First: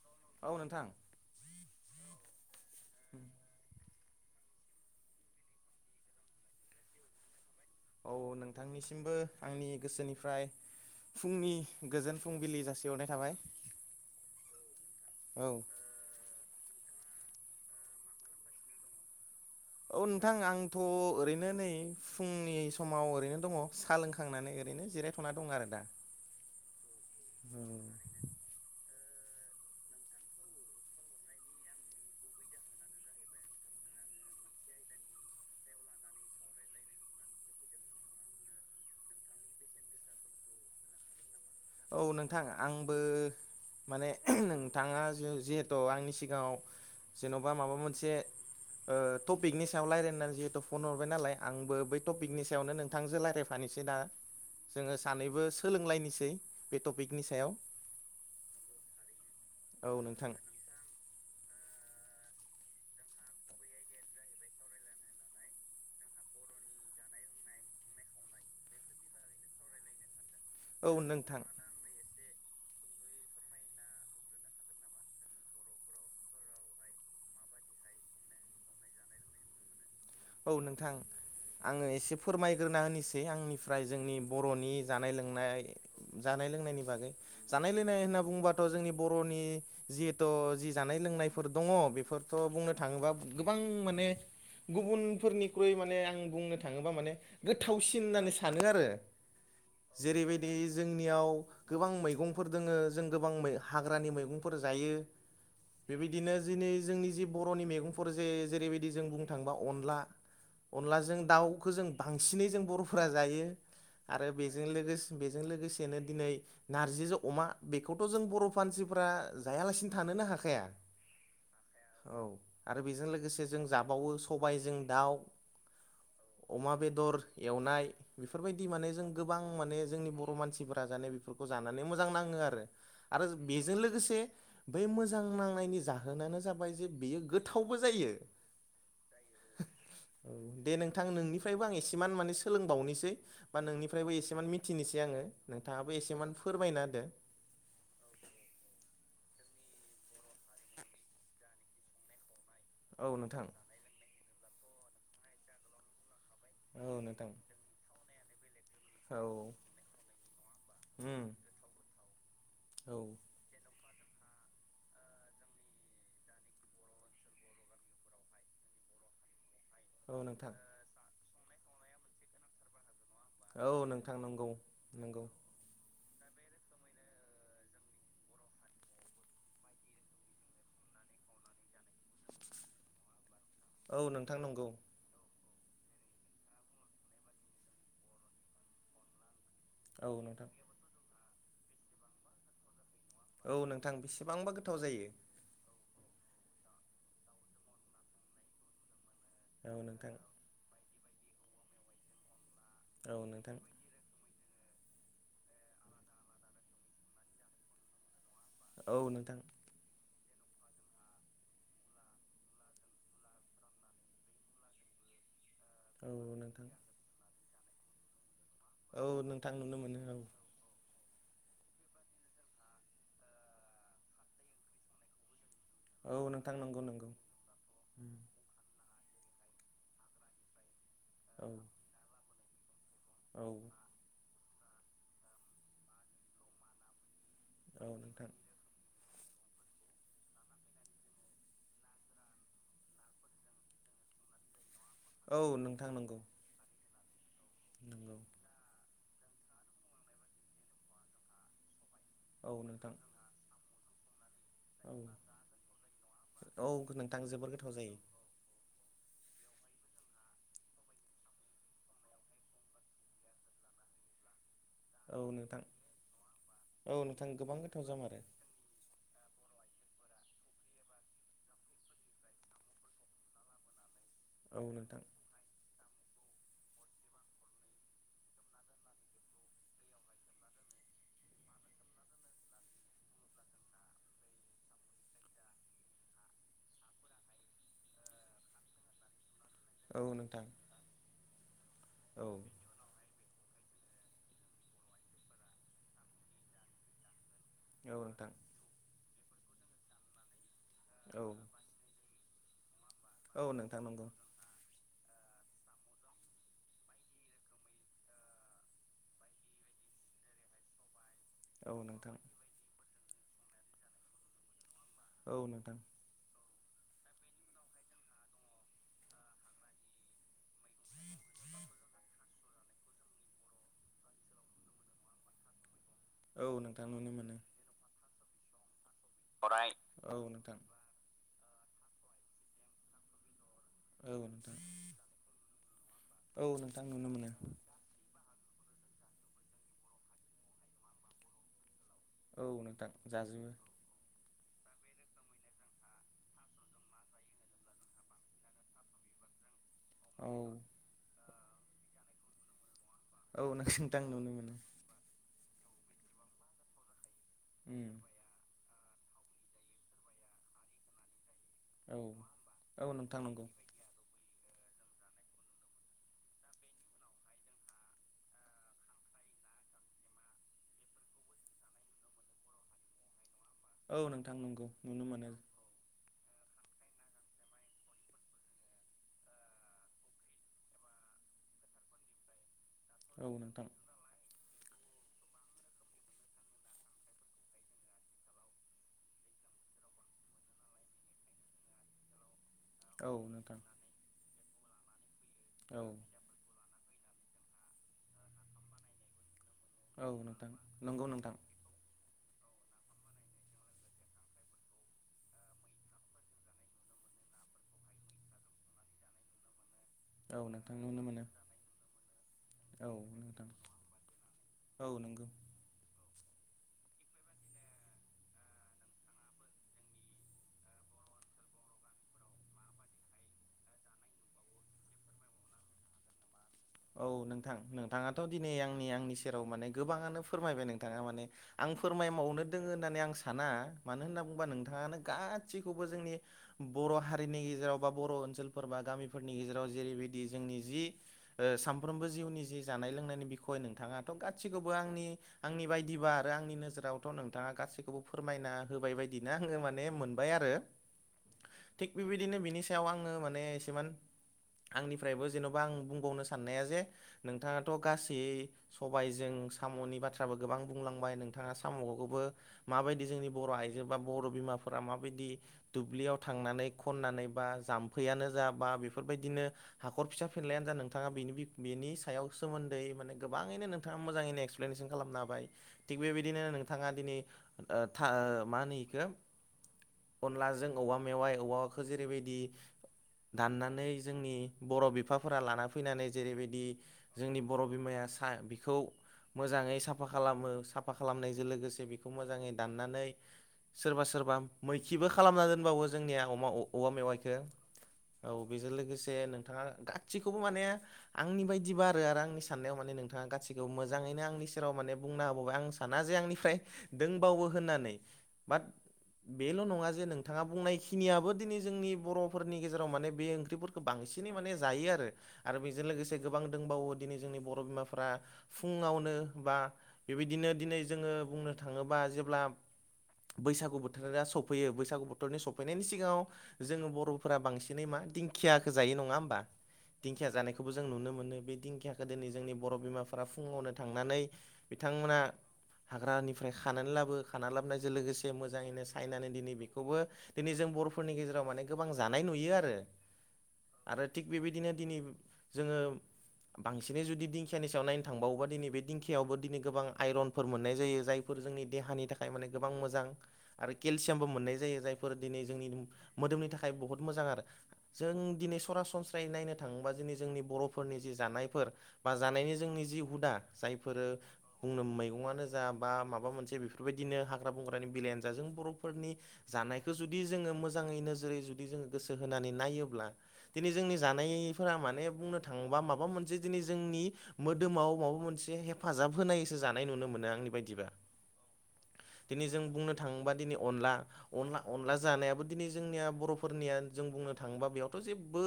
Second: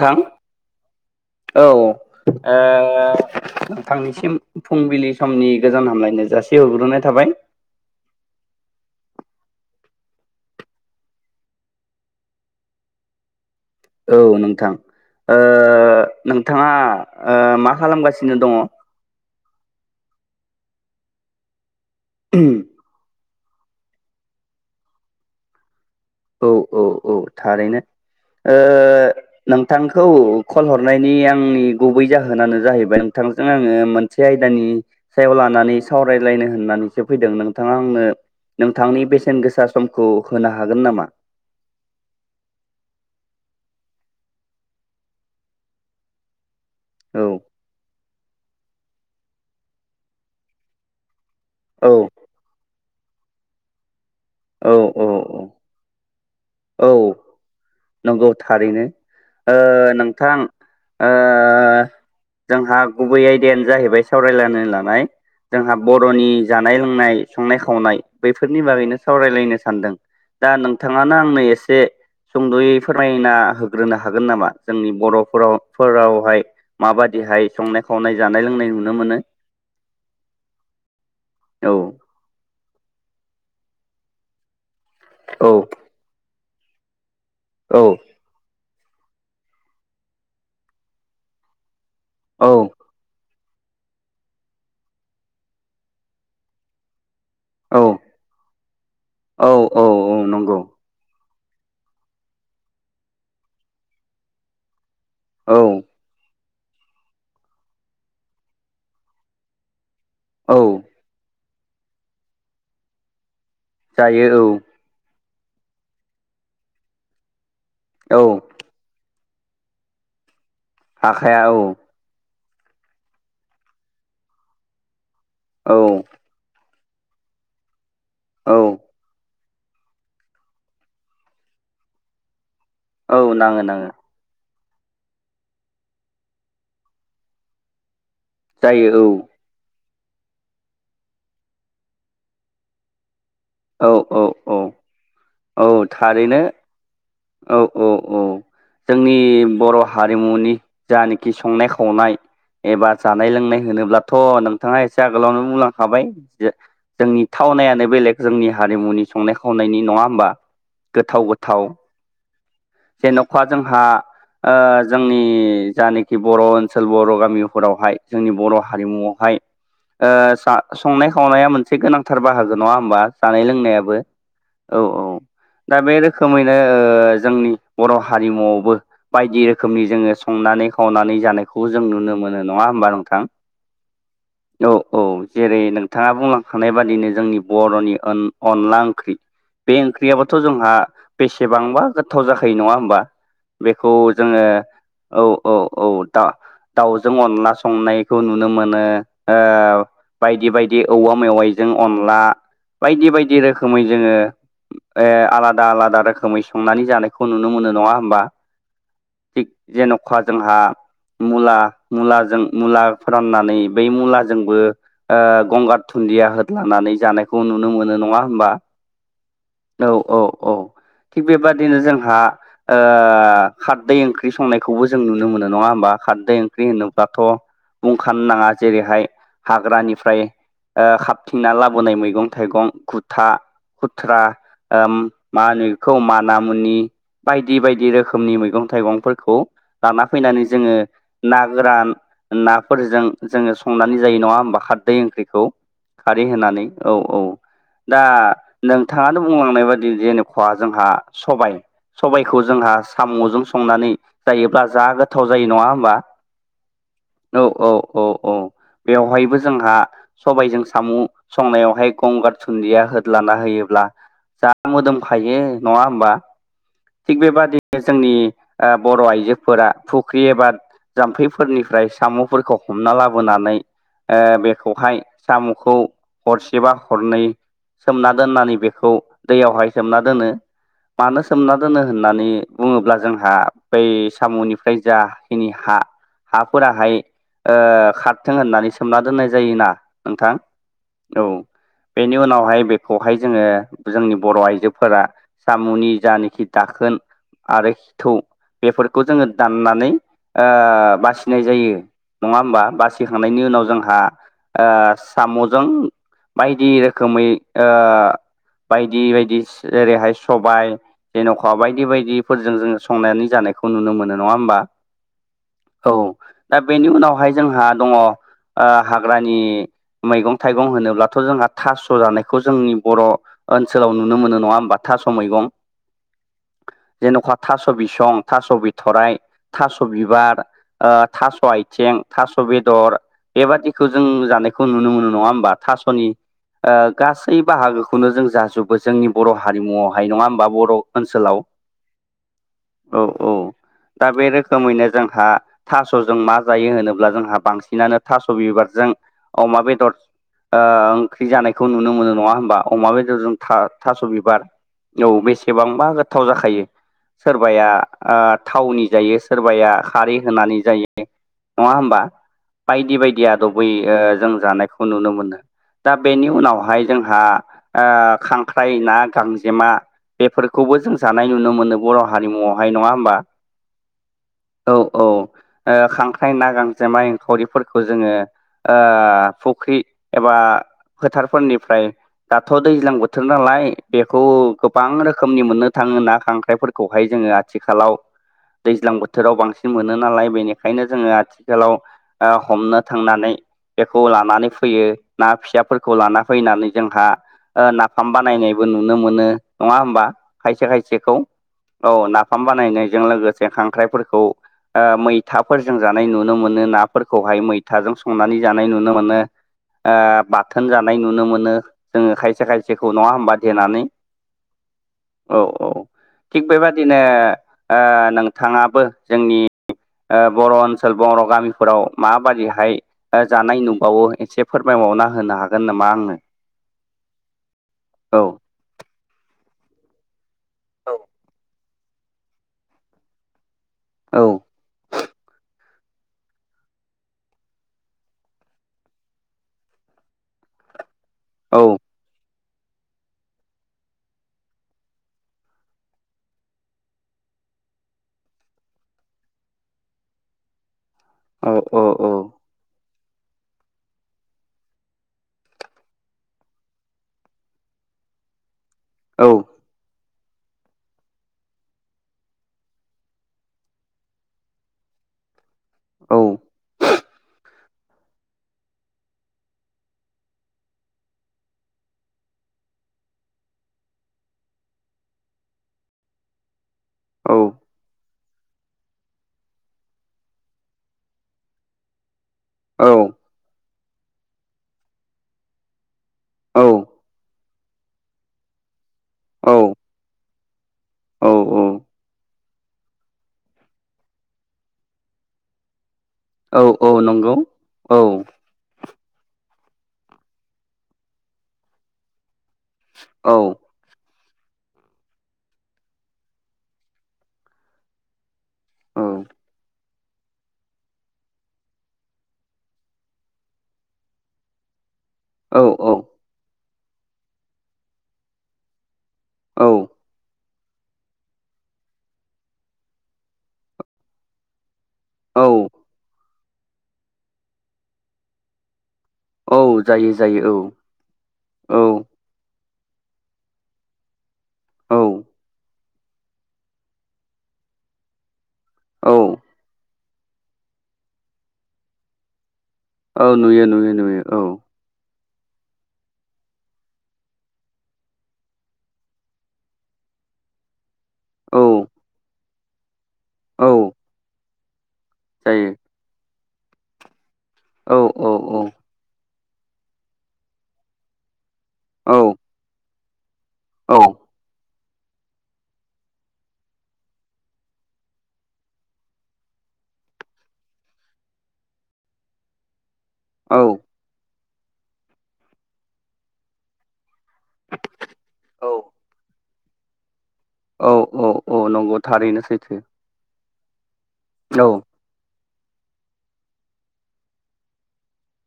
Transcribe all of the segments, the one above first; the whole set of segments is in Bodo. थां औ नोंथां औ ओ थांनिसिम फुंबिलि समनि गोजान हामलायनाय जासे होग्रोनाय थाबाय। औ नोंथांनिसिमबो आंनि गोसोनिफ्राय फुंनि गोजोन फुंबिलि जासि हरनाय थाबाय। औ नोंथां ओ औ नोंथाङा ओ मा खालामगासिनो दङ? औ नोंथां आंथ' ओरैनो नै फुंनि समाव ओरैनो दङ सा लोंखांनानै ओरैनो जिरायथ'ना दं आरो दा। औ औ औ थारैनो ओ नोंथांखौ कल हरनायनि आंनि गुबै जाहोनानो जाहैबाय नोंथांजों आङो मोन से आयदानि सायाव लानानै सावरायलायनो होननानैसो फैदों नोंथाङा आंनो नोंथांनि बेसेन गोसा समखौ होनो हागोन नामा? औ नोंथां आंबो माने नोंथाङा जिहेथु आंनि सिगाङाव औ जेन'बा माबा मोनसे ओ टपिकनि सायाव रायज्लायनानै जिहेथु फन हरबाय नालाय आंबो औ बै टपिकनि सायावनो नोंथांजों राय्लायफानोसै दा। औ जोङो औ सानैबो सोलोंलायनोसै बे टपिकनि सायाव। नगौ थारैनो ओ नोंथां ओ जोंहा गुबै आयदायानो जाहैबाय सावरायलायनो लानाय जोंहा बर'नि जानाय लोंनाय संनाय खावनाय बैफोरनि बागैनो सावरायलायनो सानदों। दा औ नोंथाङानो नोंथां आंनो एसे सुंद'यै फोरमायना होग्रोनो हागोन नामा जोंनि बर'फोराव फोरावहाय माबादिहाय संनाय खावनाय जानाय लोंनाय नुनो मोनो? औ नोंथां औ आङो एसे फोरमायग्रोना होनोसै आंनिफ्राय जोंनि बर'नि जानाय औ लोंनाय जानाय लोंनायनि बागै जानाय औ लोंनाय होनना बुंबा थ' जोंनि बर'नि जिहेथु जि जानाय लोंनायफोर दङ बेफोरथ' औ बुंनो थांङोबा गोबां माने गुबुनफोरनिख्रुइ माने आं बुंनो थाङोबा माने औ गोथावसिन होननानै सानो आरो औ औ जेरैबायदि नंगौ जोंनियाव गोबां मैगंफोर दोङो जों गोबां हाग्रानि मैगंफोर जायो। औ बेबायदिनो दिनै जोंनि जि बर'नि मैगंफोर जे जेरैबायदि जों बुंनो थाङोबा अनला औ अनलाजों दाउखौ जों बांसिनै जों बर'फोरा जायो आरो जायो बेजों लोगोसे बेजों लोगोसेनो दिनै नारजिजों अमा बेखौथ' औ जों बर' मानसिफ्रा जायालासिनो थानोनो हाखाया। हाखाया औ। औ आरो बेजों लोगोसे जों जाबावो सबायजों दाउ। औ अमा बेदर एवनाय औ बेफोरबायदि माने जों गोबां माने जोंनि बर' मानसिफोरा माने बेफोरखौ जानानै मोजां नाङो आरो। औ आरो नाङो बेजों नाङो लोगोसे बे मोजां नांनायनि जाहोनानो जाबाय जे बेयो गोथावबो जायो। जायो औ। औ दे नोंथां नोंनिफ्रायबो आं एसेमान माने सोलोंबावनोसै। बा औ नोंनिफ्रायबो औ एसेमान औ मिथिनोसै आङो औ नोंथाङाबो एसेमान थारैनो फोरमायना होदो। औ औ औ। जोंनि बर' हारिमुनि जानाखि संनाय-खावनाय एबा औ नोंथां जानाय-लोंनाय होनोब्लाथ' नोंथाङा एसे आगोलावनो बुंलांखाबाय। औ जोंनि नोंथां थावनायानो बेलेग जोंनि हारिमुनि औ संनाय खावनायनि नङा होमबा गोथाव उम गोथाव। औ जेन'बा जोंहा जोंनि जानखि बर' ओनसोल बर' गामिफोरावहाय जोंनि बर' हारिमुआवहाय। औ नोंथां संनाय-खावनाया मोनसे गोनांथार बाहागो नङा होमबा। जानाय औ लोंनायाबो नोंथां नंगौ औ औ। नंगौ दा बे रोखोमैनो जोंनि बर' हारिमुआवबो बायदि रोखोमनि जोङो संनानै खावनानै जानाय खौबो जों नुनो मोनो नङा होमबा नोंथां। औ नोंथां नंगौ औ औ। जेरै- नोंथाङा बुंलांखानाय बादिनो जोंनि बर'नि अनला ओंख्रि। बे औ ओंख्रियाबथ' नोंथां जोंहा बेसेबांबा गोथाव जाखायो नङा होमबा। औ बेखौ नोंथां जोङो बेसेबांबा गोथाव जायो औ। औ औ। दा-दाउजों अनला संनायखौ नुनो मोनो। औ नोंथां बायदि बायदि औवा मेवाइजों अनला बायदि औ बायदि नोंथां रोखोमै जोङो आलादा आलादा रोखोमै संनानै जानायखौ नुनो मोनो नङा होमबा। औ नोंथां। थिग जेन'खा जोंहा मुला मुलाजों मुला फोराननानै बै मुलाजोंबो गंगार औ दुन्दिया नोंथां होदलानानै जानायखौ नुनो मोनो नङा होनबा। औ नोंथां नुनो औ मोनो औ औ। थिग बे बादिनो जों खारदै ओंख्रि संनायखौबो जों नुनो मोनो नङा होनबा औ खारदै नोंथां ओंख्रि नंगौ नंगौ होनोब्लाथ' बुंखानो नाङा। जेरैहाय हाग्रानिफ्राय औ खाबथिंना लाबोनाय मैगं-थाइगं, गुथा, औ बुथुवा, मा होनो बेखौ मानामुनि। बायदि औ बायदि नोंथां रोखोमनि मैगंइथाइगंफोरखौ लाना फैनानै जोङो ना गोरान नाफोरजों जोङो संनानै जायो नङा होमबा। खार दै औ ओंख्रिखौ नोंथां नंगौ खारै होनानै औ औ। दा नंगौ नोंथाङानो बुंलांनाय बाददि जेनेबा जोंहा सबाइ सबायखौ औ जोंहा नोंथां साम'जों संनानै जायोब्ला जा औ गोथाव जायो नङा होमबा। औ नोंथां औ जोबोर औ गोथाव जायो औ औ। बेवहायबो जोंहा सबाइजों साम' संनायावहाय गंगार सुन्दिया होद्लाना होयोब्ला जा औ मोदोमखायो नोंथां नङा होमबा। औ थिग नोंथां बे गोबां बादिनो गोथाव जोंनि जामारो बर' आइजोफोरा फुख्रि एबा जाम्फैफोरनिफ्राय साम'फोरखौ हमना लाबोनानै औ बेखौहाय नोंथां साम'खौ हरसेबा हरनै सोमना दोननानै बेखौ दैयावहाय सोमना दोनो। मानो सोमना दोन दोनो होननानै बुङोब्ला जोंहा बै साम'निफ्राय जाखिनि हा हाफोराहाय खारथों होननानै सोमना दोननाय जायोना नोंथां औ। बेनि औ उनावहाय बे खौहाय जोङो जोंनि बर' आइजोफोरा सामुनि जानोखि दाखोन आरोि औ थौ नोंथां बेफोरखौ जोङो दाननानै औ बासिनाय जायो। नङा होमबा औ बासिखांनायनि उनाव नोंथां जोंहा नंगौ साम'जों बायदि रोखोमै ओ बायदि बायदि ओेरैहाय सबाय जेन'खा औ बायदि नोंथां बायदिफोरजों जोङो संनानै जानायखौ नुनो मोनो नङा होमबा? औ नोंथां। औ दा बेनि उनावहाय जोंहा दङ हाग्रानि मैगं थाइगं होनोब्लाथ' जोंहा थास' जानाय बेखौ जोंनि बर' ओनसोलाव नुनो मोनो नङा होमब थास मैगं? औ नोंथां नुनो जेन'खाा मोनो थास' बिसं, थास' बिथरराय, थास' औ बिबार। नोंथां थास' आथिं थास' बेदर बेबादिखौ जों औ नोंथां जानायखौ नुनो मोनो नङा होमबा थास'नि औ नोंथां नुनो मोनो गासै बाहागोखौ खुनु जों जाजोबो जोंनि बर' हारिमुआवहाय नङा होमबा बर' ओनसोलाव। औ नोंथां जाजोबो। दा बे रोखोमैनो जोंहा थास'जों मा जायो होनोब्ला जोंहा बांसिनानो थास' बिबारजों अमा बेदर औ ओंख्रि जानायखौ नुनो मोनो नङा होमबा? अमा बेदरजों औ नोंथां थास' नुनो बिबार। मोनो औ बेसेबांबा गोथाव जाखायो सोरबाया उम ओ थावनि जायो सोरबाया खारै होनानै जायो। नङा औ होमबा औ बायदि नोंथां बायदि नंगौ आदबै जों जानायखौ नुनो मोनो। दा बेनि उनावहाय जोंहा खांख्राइ ना गांजेमा बेफोरखौबो जों जानाय नुनो मोनो बर' हारिमुवआवहाय नङा होमबा? औ नोंथां नंगौ औ नुनो ओ मोनो। खांख्राइ ना गांजेोमा एंखावरिफोरखौ जोङो फुख्रि एबा फोथारफोरनिफ्राय दाथ' दैज्लां बोथोर औ नालाय नोंथां बेखौ गोबां रोखोमनि मोननो थाङो ना खांख्राइफोरखौहाय जोङो आथिखालाव। दैज्लां बोथोराव बांसिन मोनो नालाय बेनिखायनो जोङो आथिखालाव हमनो औ थांनानै नोंथां बेखौ लानानै फैयो ना औ फिसाफोरखौ लाना फैनानै जोंहा नाफाम बानायनायबो नुनो मोनो। नङा हबा औ नोंथां खायसे नंगौ खायसेखौ नोंथां औ नाफाम बानायनायजों लोगोसे खांग्रा फोरखौ मैथाफोरजों जानाय नुनो मोनो नाफोरखौहाय मैथाजों संनानै जानाय नुनो मोनो। बाथोन जानाय नुनो मोनो जोङो खायसे औ खायसेखौ नङा हबा नोंथां देनानै औ औ थिग बेबादिनो नोंथाङाबो जोंनि बर' ओनसोल बर' गामिफोराव माबादिहाय जानाय नुबावो एसे फोरमायबावना होनो हागोन नामा आंनो? औ नोंथां नोंथाङाथ' औ दिनै आंनि आंनि सेराव माने गोबाङानो फोरमायबाय नोंथाङा माने आं फोरमायबावनो दोङो होननानै आं साना मानो औ होनना बुंब्ला नोंथाङानो गासैखौबो जोंनि बर' हारिनि गेजेराव बा बर' ओनसोलफोर बा गामिफोरनि गेजेराव जेरैबायदि जोंनि जि औ सानफ्रोमबो जिउनि जि जानाय लोंनायनि बिखय नोंथाङाथ' गासिखौबो आंनि आंनि बायदिबा आरो आंनि नोजोरावथ' नोंथाङा गासैखौबो फोरमायना होबाय बायदिनो आङो माने मोनबाय आरो। [unintelligible] औ थिग बिबायबिदिनो बिनि सायाव आङो माने एसेमान आंनिफ्रायबो जेन'बा आं बुंबावनो सा साननाया जे नोंथाङाथ' गासै औ सबायजों साम'नि बाथ्रा बो गोबां बुंलांबाय नोंथाङा साम'खौबो माबायदि जोंनि बर' आइजो बा बर' बिमाफोरा माबायदि दुब्लियाव थांनानै खननानै बा जाम्फैयानो जा बा बेफोरबायदिनो हाखर फिसा फेरलायानो जा नों नोंथाङा बेनि बि बिनि सायाव सोमोन्दै माने गोबाङैनो नोंथाङा मोजाङैनो एक्सप्लेनेसन खालामना होबाय। थिग बेबायदिनो नोंथाङा दिनै औ ओ था मा होनो इखौ अनलाजों औवा मेवाय औवाखौ जेरैबायदि औ दाननानै जोंनि बर' बिफाफोरा लाना फैनानै जेरैबायदि जोंनि बर' बिमाया सा बिखौ मोजाङै साफा खालामो साफ साफा औ खालामनायजों लोगोसे बेखौ मोजाङै दाननानै सोरबा सोरबा मैखिबो खालामना दोनबावो जोंनिया अमा औ औवा औ मेवाइखौ नंगौ औ बेजों लोगोसे नोंथाङा गासैखौबो माने आंनि बायदिबा आरो आरो आंनि साननायाव माने नोंथाङा औ गासिखौबो मोजाङैनो आंनि सि सेराव माने बुंना होबावबाय आं साना जे आंनिफ्राय दोंबावो होननानै बाट औ बेल' नङा जे नों बिथाङा बुंनायखिनियाबो दिनै जोंनि बर'फोरनि गेजेराव माने बे ओंख्रिफोरखौ बांसिनै माने जायो आरो आरो बेजों औ लोगोसे गोबां दंबावो दिनै जोंनि बर' बिमाफ्रा फुङावनो बा औ बेबायदिनो दिनै जोङो बुंनो थाङोबा जेब्ला बैसागु बोथोरा सफैयो बैस बैसागु बोथोरनि औ सफैनायनि सिगाङाव जोङो बर'फोरा बांसिनै मा दिंखियाखौ जायो नङा होमबा औ जायो दिंखिया जायो जानायखौबो जों नुनो मोनो बे औ दिंखियाखौ दिनै जोंनि बर' बिमाफोरा फुङावनो थांनानै औ बिथांमोना हाग्रानिफ्राय खानानै लाबो खानानै लाबोनायजों लोगोसे मोजाङैनो साइनानै औ दिनै बेखौबो दिनै जों बर'फोरनि गेजेराव माने गोबां जानाय नुयो आरो औ नुयो नुयो आरो नुयो थिग औ बेबायदिनो दिनै जोङो बांसिनै जुदि दिंखियानि सायाव नायनो थांबावोबा दिनै बे दिंखियावबो दिनै गोबां आइरनफोर मोननाय जायो जाय फोर औ जोंनि देहानि थाखाय माने गोबां मोजां औ आरो केलसियामबो मोननाय जायो जायफोर दिनै जोंनि जायो मोदोमनि थाखाय बहुद मोजां आरो औ जों औ दिनै औ सरासनस्रायै नायनो थाङोबा जोंनि बर'फोरनि जि जानायफोर बा औ जानायनि जोंनि जि हुदा जायफोरो बुंनो मैगङानो जा बा माबा मोनसे बेफोरबायदिनो हाग्रा बंग्रानि बेलायानो जा जों बर'फोरनि जानायखौ जुदि जोङो मोजाङै नोजोरै जुदि जोङो गोसो होनानै नायोब्ला औ दिनै जोंनि जानायफोरा माने बुंनो थाङोबा माबा मोनसे दिनै जोंनि मोदोमाव माबा मोनसे औ हेफाजाब होनायसो जानाय नुनो मोनो आंनि बायदि बा औ औ औ नंगौ थारैनो दिनै जों सैथो बुंनो थाङोबा दिनै अनला अनला औ अनला जानायाबो दिनै जोंनिया बर'फोरनिया जों बुंनो थाङोबा बेयावथ' जेबो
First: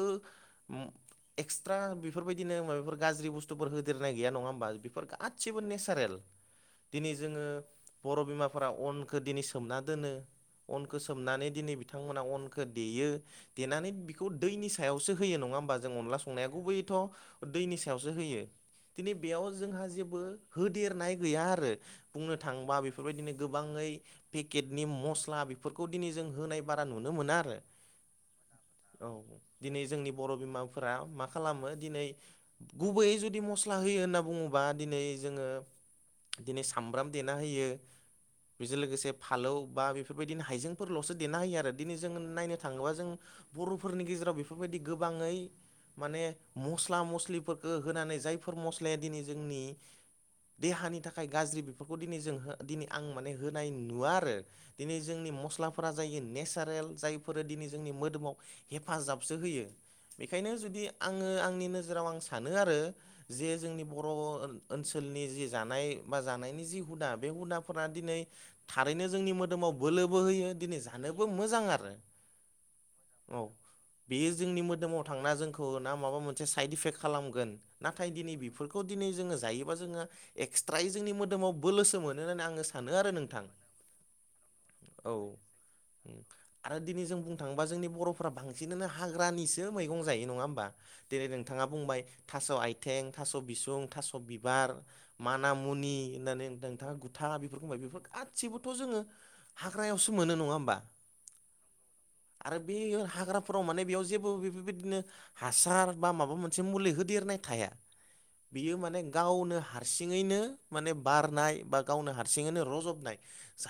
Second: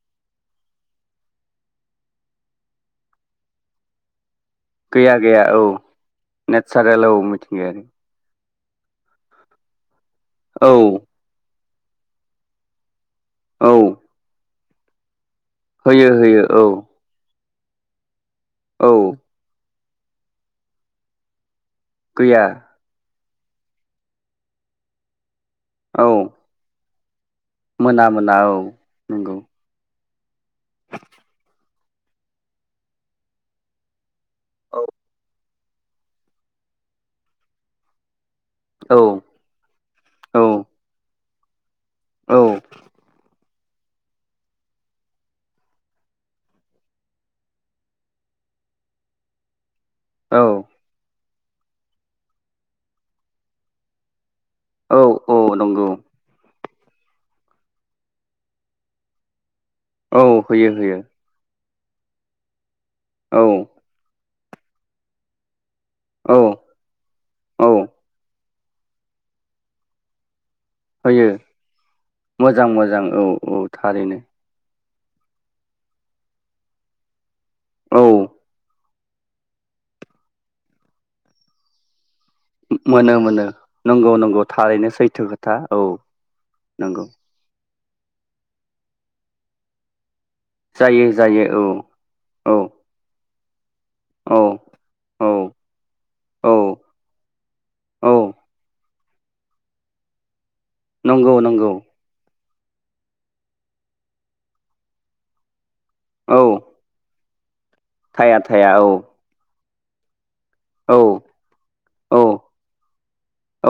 एक्सथारा बेफोरबायदिनो माबाफोर गाज्रि बुस्थुफोर होदेरनाय गैया नङा होमबा बेफोर गैया गैया गासिबो औ नेसारेल नेचारेल औ दिनै जोङो मिथिंगायारि बर' बिमाफोरा अनखौ दिनै सोमना दोनो औ अनखौ सो सोमनानै दिनै बिथांमोना अनखौ देयो औ देनानै बेखौ दैनि सायावसो होयो नङा होमबा जों होयो अनला होयो संनाया औ गुबैयैथ' दैनि सायावसो होयो औ दिनै बेयाव जोंहा जेबो होदेरनाय गैया आरो बुंनो गैया थाङोबा बेफोर बेफोरबायदिनो गोबाङै पेकेटनि मस्ला बेफोरखौ औ दिनै जों होनाय बारा नुनो मोना आरो मोना मोना औ औ नंगौ दिनै जोंनि बर' बिमाफोरा मा खालामो दिनै गुबैयै जुदि मस स्ला होयो होनना बुङोबा औ दिनै जोङो दिनै सामब्राम देना होयो बेजों औ लोगोसे फालौ बा बेफोरबायदिनो औ हाइजेंफोरल'सो देना होयो आरो दिनै जों नायनो थाङोबा जों बर'फोरनि गेजेराव बेफोरबायदि गोबाङै माने मस्ला मस्लिफोरखौ होनानै जायफोर मस्लाया दिनै जोंनि औ देहानि थाखाय गाज्रि बेफोरखौ दिनै जों हो दिनै आं माने होनाय नुवा आरो। दिनै औ जोंनि औ नंगौ मस्लाफोरा जायो नेसारेल जाय- फोरो दिनै जोंनि मोदोमाव हेफाजाबसो होयो। औ बेखायनो होयो जुदि होयो आङो आंनि नोजोराव आं सानो आरो औ जे जोंनि बर' ओन-ओनसोलनि जि जानाय बा औ जानायनि जि हुदा बे औ हुदाफोरा दिनै थारैनो जोंनि मोदोमाव बोलोबो होयो दिनै जा- थानोबो होयो मोजां आरो मोजां मोजां औ थारैनो बेयो जोंनि मोदोमाव थांना जोंखौ ना माबा मोनसे साइड इफेक्ट खालामगोन औ नाथाय दिनै बेफोरखौ दिनै जोङो जायोबा जोङो एक्सट्रायै जोंनि मोदोमाव बोलोसो मो- नो सानो आरो मोनो नोंथां। मोनो नंगौ नंगौ थारैनो औ सैथो खोथा औ उ आरो दिनै नंगौ जों बुं- थांबा जोंनि बर'फोरा बांसिनानो हाग्रानिसो मैगं जायो नङा होम- बा जायो देने जायो नोंथाङा बुंबाय औ थास' औ आइथें थास' बिसुं थास' औ बिबार औ माना मुनि होननानै औ नोंथाङा गुथा बेफोरखौ बुंबाय बेफोर औ गा- सिबोथ' जोङो हाग्रायावसो मोनो नङा होमबा? नंगौ नंगौ आरो बे हाग्राफोराव माने बेयाव जेबो बे-बे-बेदिनो हासार बा माबा औ मोनसे मुलि होदेरनाय थाया। थाया थाया बियो औ माने गावनो हारसिङैनो माने औ बारनाय बा गावनो औ हारसिङैनो रजबनाय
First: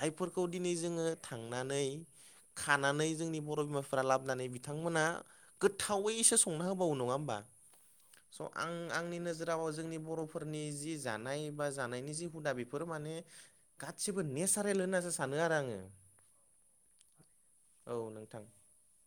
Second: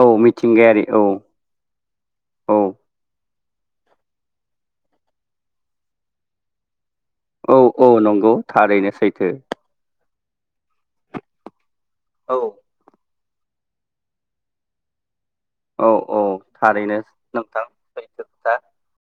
औ दिनै मिथिंगायारि औ जोङो थांनानै औ खानानै जोंनि बर' बिमाफ फोरा लाबोनानै बिथांमोना गोथावैसो संना होबावो नङा होमबा? औ औ नंगौ स' आं थारैनो आंनि सैथो नोजोराव जोंनि बर' फोरनि जि जानाय बा जानायनि जि औ हुदा बे- फोर माने गासिबो नेसारेल होननासो सानो आरो आं औ औ थारैनो नोंथां औ सैथो नोंथां खोथा